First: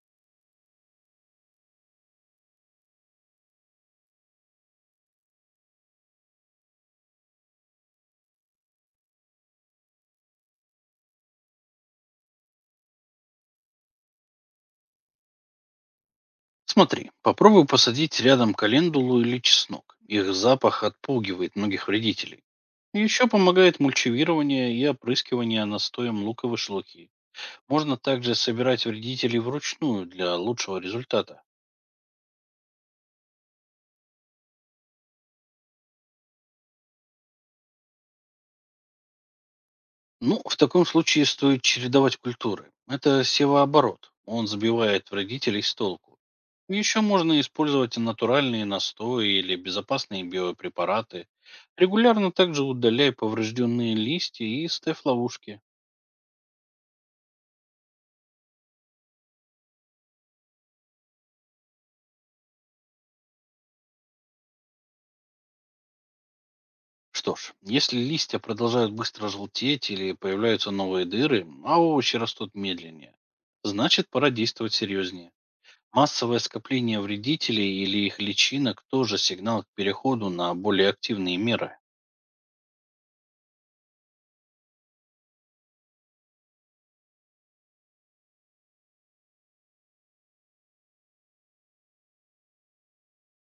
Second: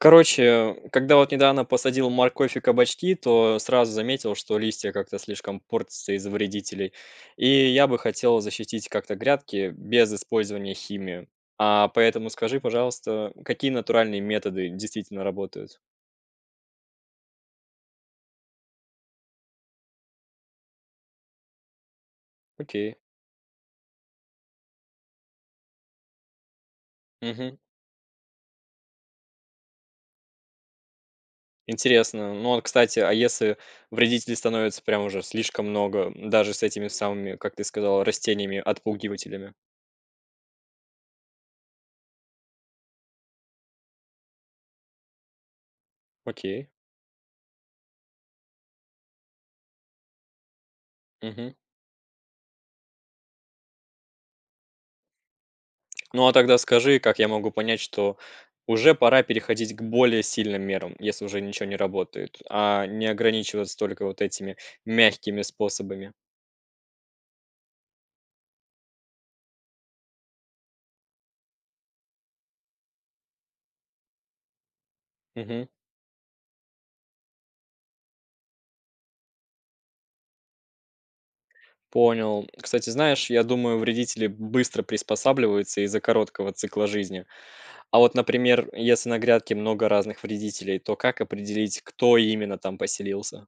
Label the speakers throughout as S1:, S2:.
S1: Короче, когда вот недавно посадил морковь и кабачки, то сразу заметил, что листья как-то слишком портятся из-за вредителей. И я бы хотел защитить как-то грядки без использования химии. А поэтому скажи, пожалуйста, какие натуральные методы действительно работают?
S2: Смотри, попробуй посадить рядом календулу или чеснок. Их запах отпугивает многих вредителей.
S1: Окей.
S2: Еще помогает мульчевирование и опрыскивание настоем луковой шелухи.
S1: Мгм.
S2: Можно также собирать вредителей вручную для лучшего результата.
S1: Интересно. Ну вот, кстати, а если вредителей становится прям уже слишком много, даже с этими самыми, как ты сказал, растениями-отпугивателями?
S2: Ну, в таком случае стоит чередовать культуры. Это севооборот. Он сбивает вредителей с толку.
S1: Окей.
S2: Еще можно использовать натуральные настои или безопасные биопрепараты.
S1: Мгм.
S2: Регулярно также удаляй поврежденные листья и ставь ловушки.
S1: Ну, а тогда скажи, как я могу понять, что уже пора переходить к более сильным мерам, если уже ничего не работает, а не ограничиваться только вот этими мягкими способами?
S2: Что ж, если листья продолжают быстро желтеть или появляются новые дыры, а овощи растут медленнее, значит пора действовать серьезнее.
S1: Мгм.
S2: Массовое скопление вредителей или их личинок тоже сигнал к переходу на более активные меры.
S1: Понял. Кстати, знаешь, я думаю, вредители быстро приспосабливаются из-за короткого цикла жизни. А вот, например, если на грядке много разных вредителей, то как определить, кто именно там поселился?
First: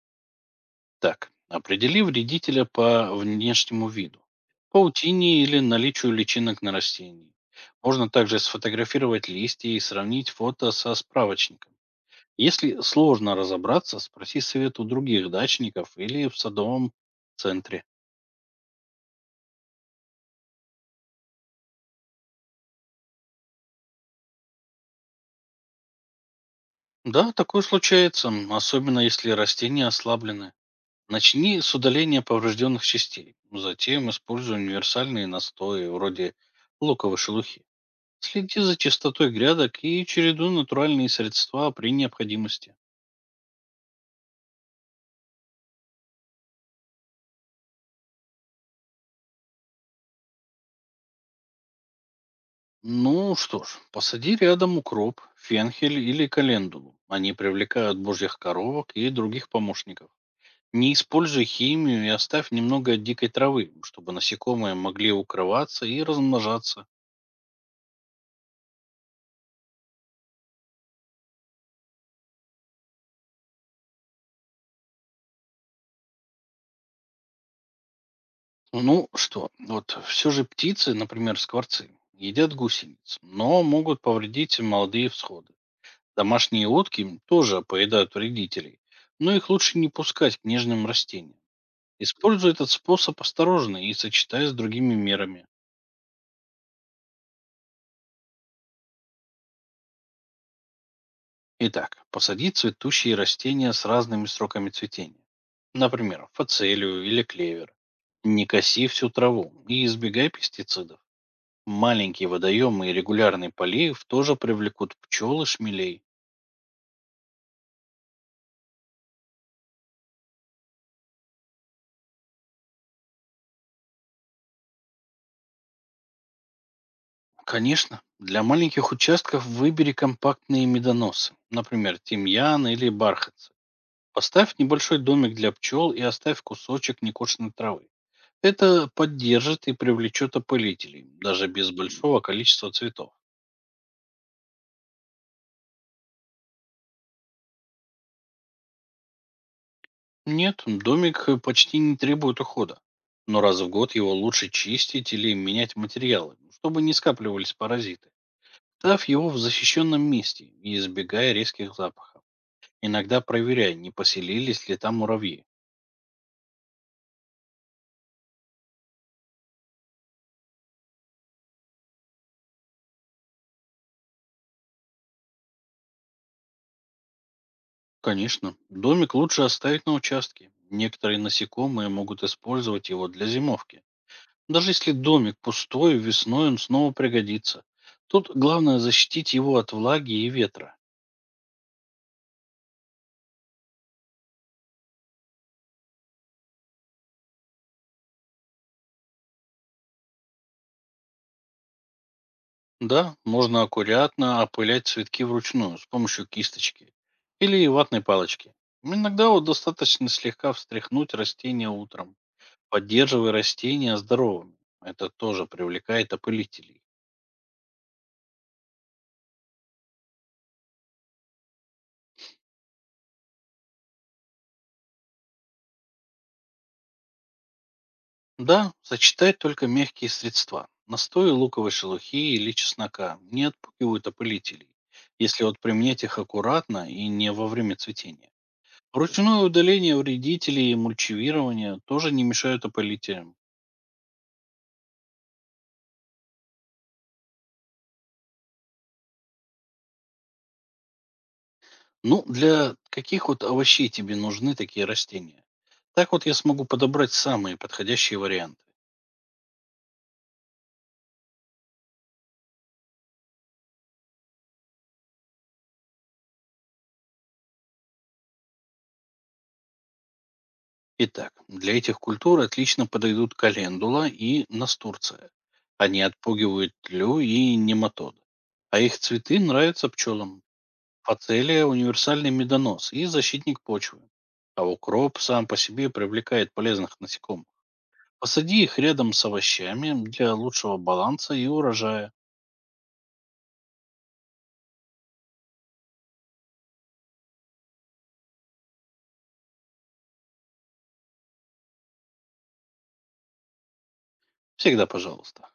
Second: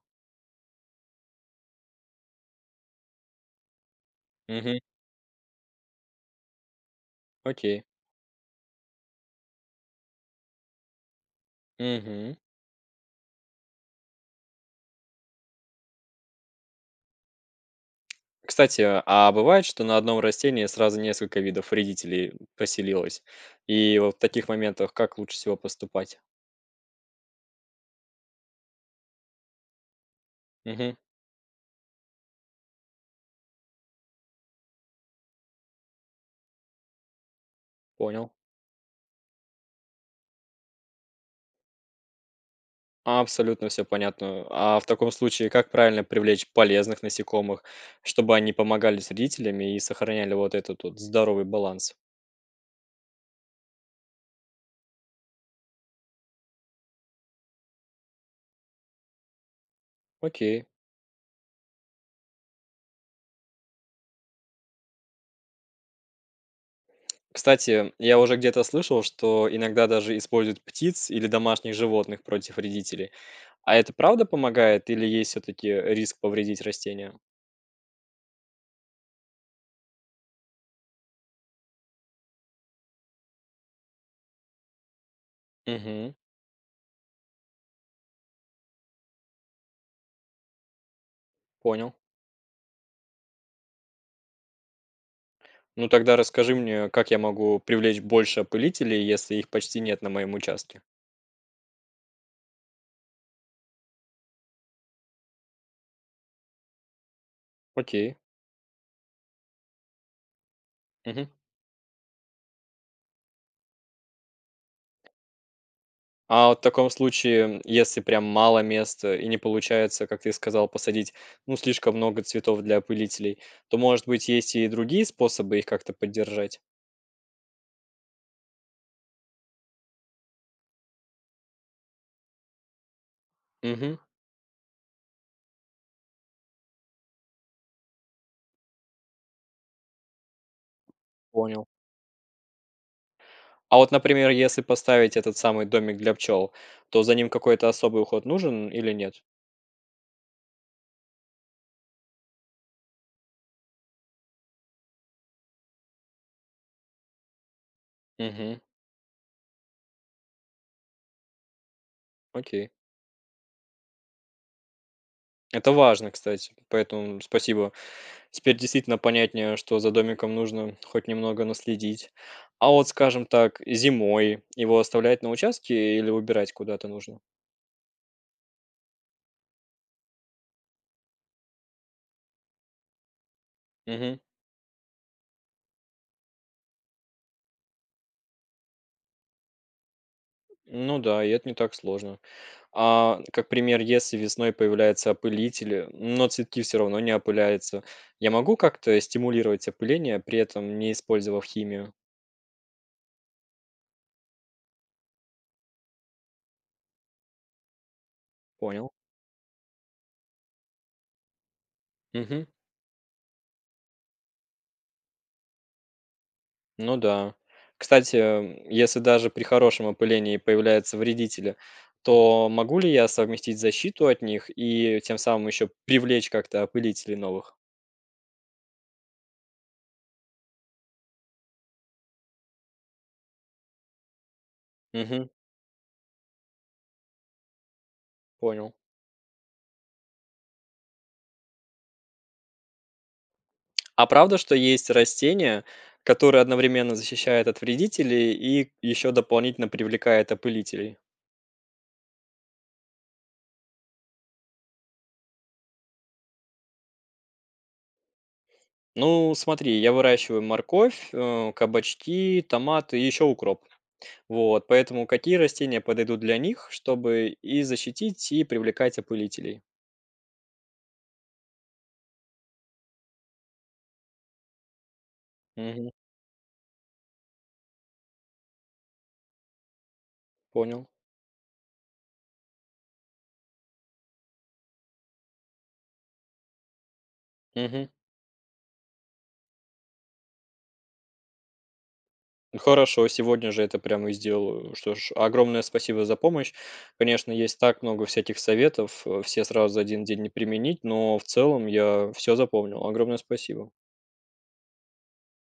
S2: Так, определи вредителя по внешнему виду,
S1: Угу.
S2: паутине или наличию личинок на растении.
S1: Окей.
S2: Можно также сфотографировать листья и сравнить фото со справочником.
S1: Мгм.
S2: Если сложно разобраться, спроси совет у других дачников или в садовом центре.
S1: Кстати, а бывает, что на одном растении сразу несколько видов вредителей поселилось? И вот в таких моментах как лучше всего поступать?
S2: Да, такое случается, особенно если растения ослаблены.
S1: Угу,
S2: Начни с удаления поврежденных частей. Затем используй универсальные настои, вроде луковой шелухи.
S1: понял.
S2: Следи за чистотой грядок и чередуй натуральные средства при необходимости.
S1: Абсолютно все понятно. А в таком случае как правильно привлечь полезных насекомых, чтобы они помогали с вредителями и сохраняли вот этот вот здоровый баланс?
S2: Ну что ж, посади рядом укроп, фенхель или календулу. Они привлекают божьих коровок и других помощников.
S1: Окей.
S2: Не используй химию и оставь немного дикой травы, чтобы насекомые могли укрываться и размножаться.
S1: Кстати, я уже где-то слышал, что иногда даже используют птиц или домашних животных против вредителей. А это правда помогает или есть все-таки риск повредить растения?
S2: Ну что, вот все же птицы, например, скворцы, едят гусениц, но могут повредить молодые всходы.
S1: Угу.
S2: Домашние утки тоже поедают вредителей, но их лучше не пускать к нежным растениям.
S1: Понял.
S2: Используй этот способ осторожно и сочетай с другими мерами.
S1: Ну тогда расскажи мне, как я могу привлечь больше опылителей, если их почти нет на моем участке?
S2: Итак, посади цветущие растения с разными сроками цветения. Например, фацелию или клевер.
S1: Окей.
S2: Не коси всю траву и избегай пестицидов.
S1: Мгм.
S2: Маленькие водоемы и регулярный полив тоже привлекут пчел и шмелей.
S1: А вот в таком случае, если прям мало места и не получается, как ты сказал, посадить, ну, слишком много цветов для опылителей, то, может быть, есть и другие способы их как-то поддержать?
S2: Конечно, для маленьких участков выбери компактные медоносы, например, тимьян или бархатцы.
S1: Угу,
S2: Поставь небольшой домик для пчел и оставь кусочек некошенной травы. Это поддержит и привлечет опылителей, даже
S1: понял.
S2: без большого количества цветов.
S1: А вот, например, если поставить этот самый домик для пчел, то за ним какой-то особый уход нужен или нет?
S2: Нет, домик почти не требует ухода. Но раз в год его лучше чистить или менять материалы, ну, чтобы не скапливались паразиты.
S1: Угу,
S2: Став его в защищенном месте и избегая резких запахов.
S1: окей.
S2: Иногда проверяя, не поселились ли там муравьи.
S1: Это важно, кстати, поэтому спасибо. Теперь действительно понятнее, что за домиком нужно хоть немного наследить. А вот, скажем так, зимой его оставлять на участке или убирать куда-то нужно?
S2: Конечно, домик лучше оставить на участке. Некоторые насекомые могут использовать его для зимовки.
S1: Мгм.
S2: Даже если домик пустой, весной он снова пригодится. Тут главное защитить его от влаги и ветра.
S1: Ну да, и это не так сложно. А как пример, если весной появляются опылители, но цветки все равно не опыляются, я могу как-то стимулировать опыление, при этом не использовав химию?
S2: Да, можно аккуратно опылять цветки вручную с помощью кисточки или ватной палочки.
S1: Понял.
S2: Иногда вот достаточно слегка встряхнуть растения утром,
S1: Мгм.
S2: поддерживая растения здоровыми. Это тоже привлекает опылителей.
S1: Ну да. Кстати, если даже при хорошем опылении появляются вредители, то могу ли я совместить защиту от них и тем самым еще привлечь как-то опылителей новых?
S2: Да, сочетать только мягкие средства. Настои луковой шелухи или чеснока не отпугивают опылителей,
S1: Мгм,
S2: если вот применять их аккуратно и не во время цветения.
S1: понял.
S2: Ручное удаление вредителей и мульчевирование тоже не мешают опылителям.
S1: А правда, что есть растения, которые одновременно защищают от вредителей и еще дополнительно привлекают опылителей?
S2: Ну, для каких вот овощей тебе нужны такие растения? Так вот я смогу подобрать самые подходящие варианты.
S1: Ну, смотри, я выращиваю морковь, кабачки, томаты и еще укроп. Вот, поэтому какие растения подойдут для них, чтобы и защитить, и привлекать опылителей?
S2: Итак, для этих культур отлично подойдут календула и настурция.
S1: Мгм.
S2: Они отпугивают тлю и нематоды. А их цветы нравятся пчелам.
S1: Понял.
S2: Фацелия– универсальный медонос и защитник почвы. А укроп сам по себе привлекает полезных насекомых.
S1: Мгм.
S2: Посади их рядом с овощами для лучшего баланса и урожая.
S1: Ну, хорошо, сегодня же это прямо и сделаю. Что ж, огромное спасибо за помощь. Конечно, есть так много всяких советов, все сразу за один день не применить, но в целом я все запомнил. Огромное спасибо.
S2: Всегда пожалуйста.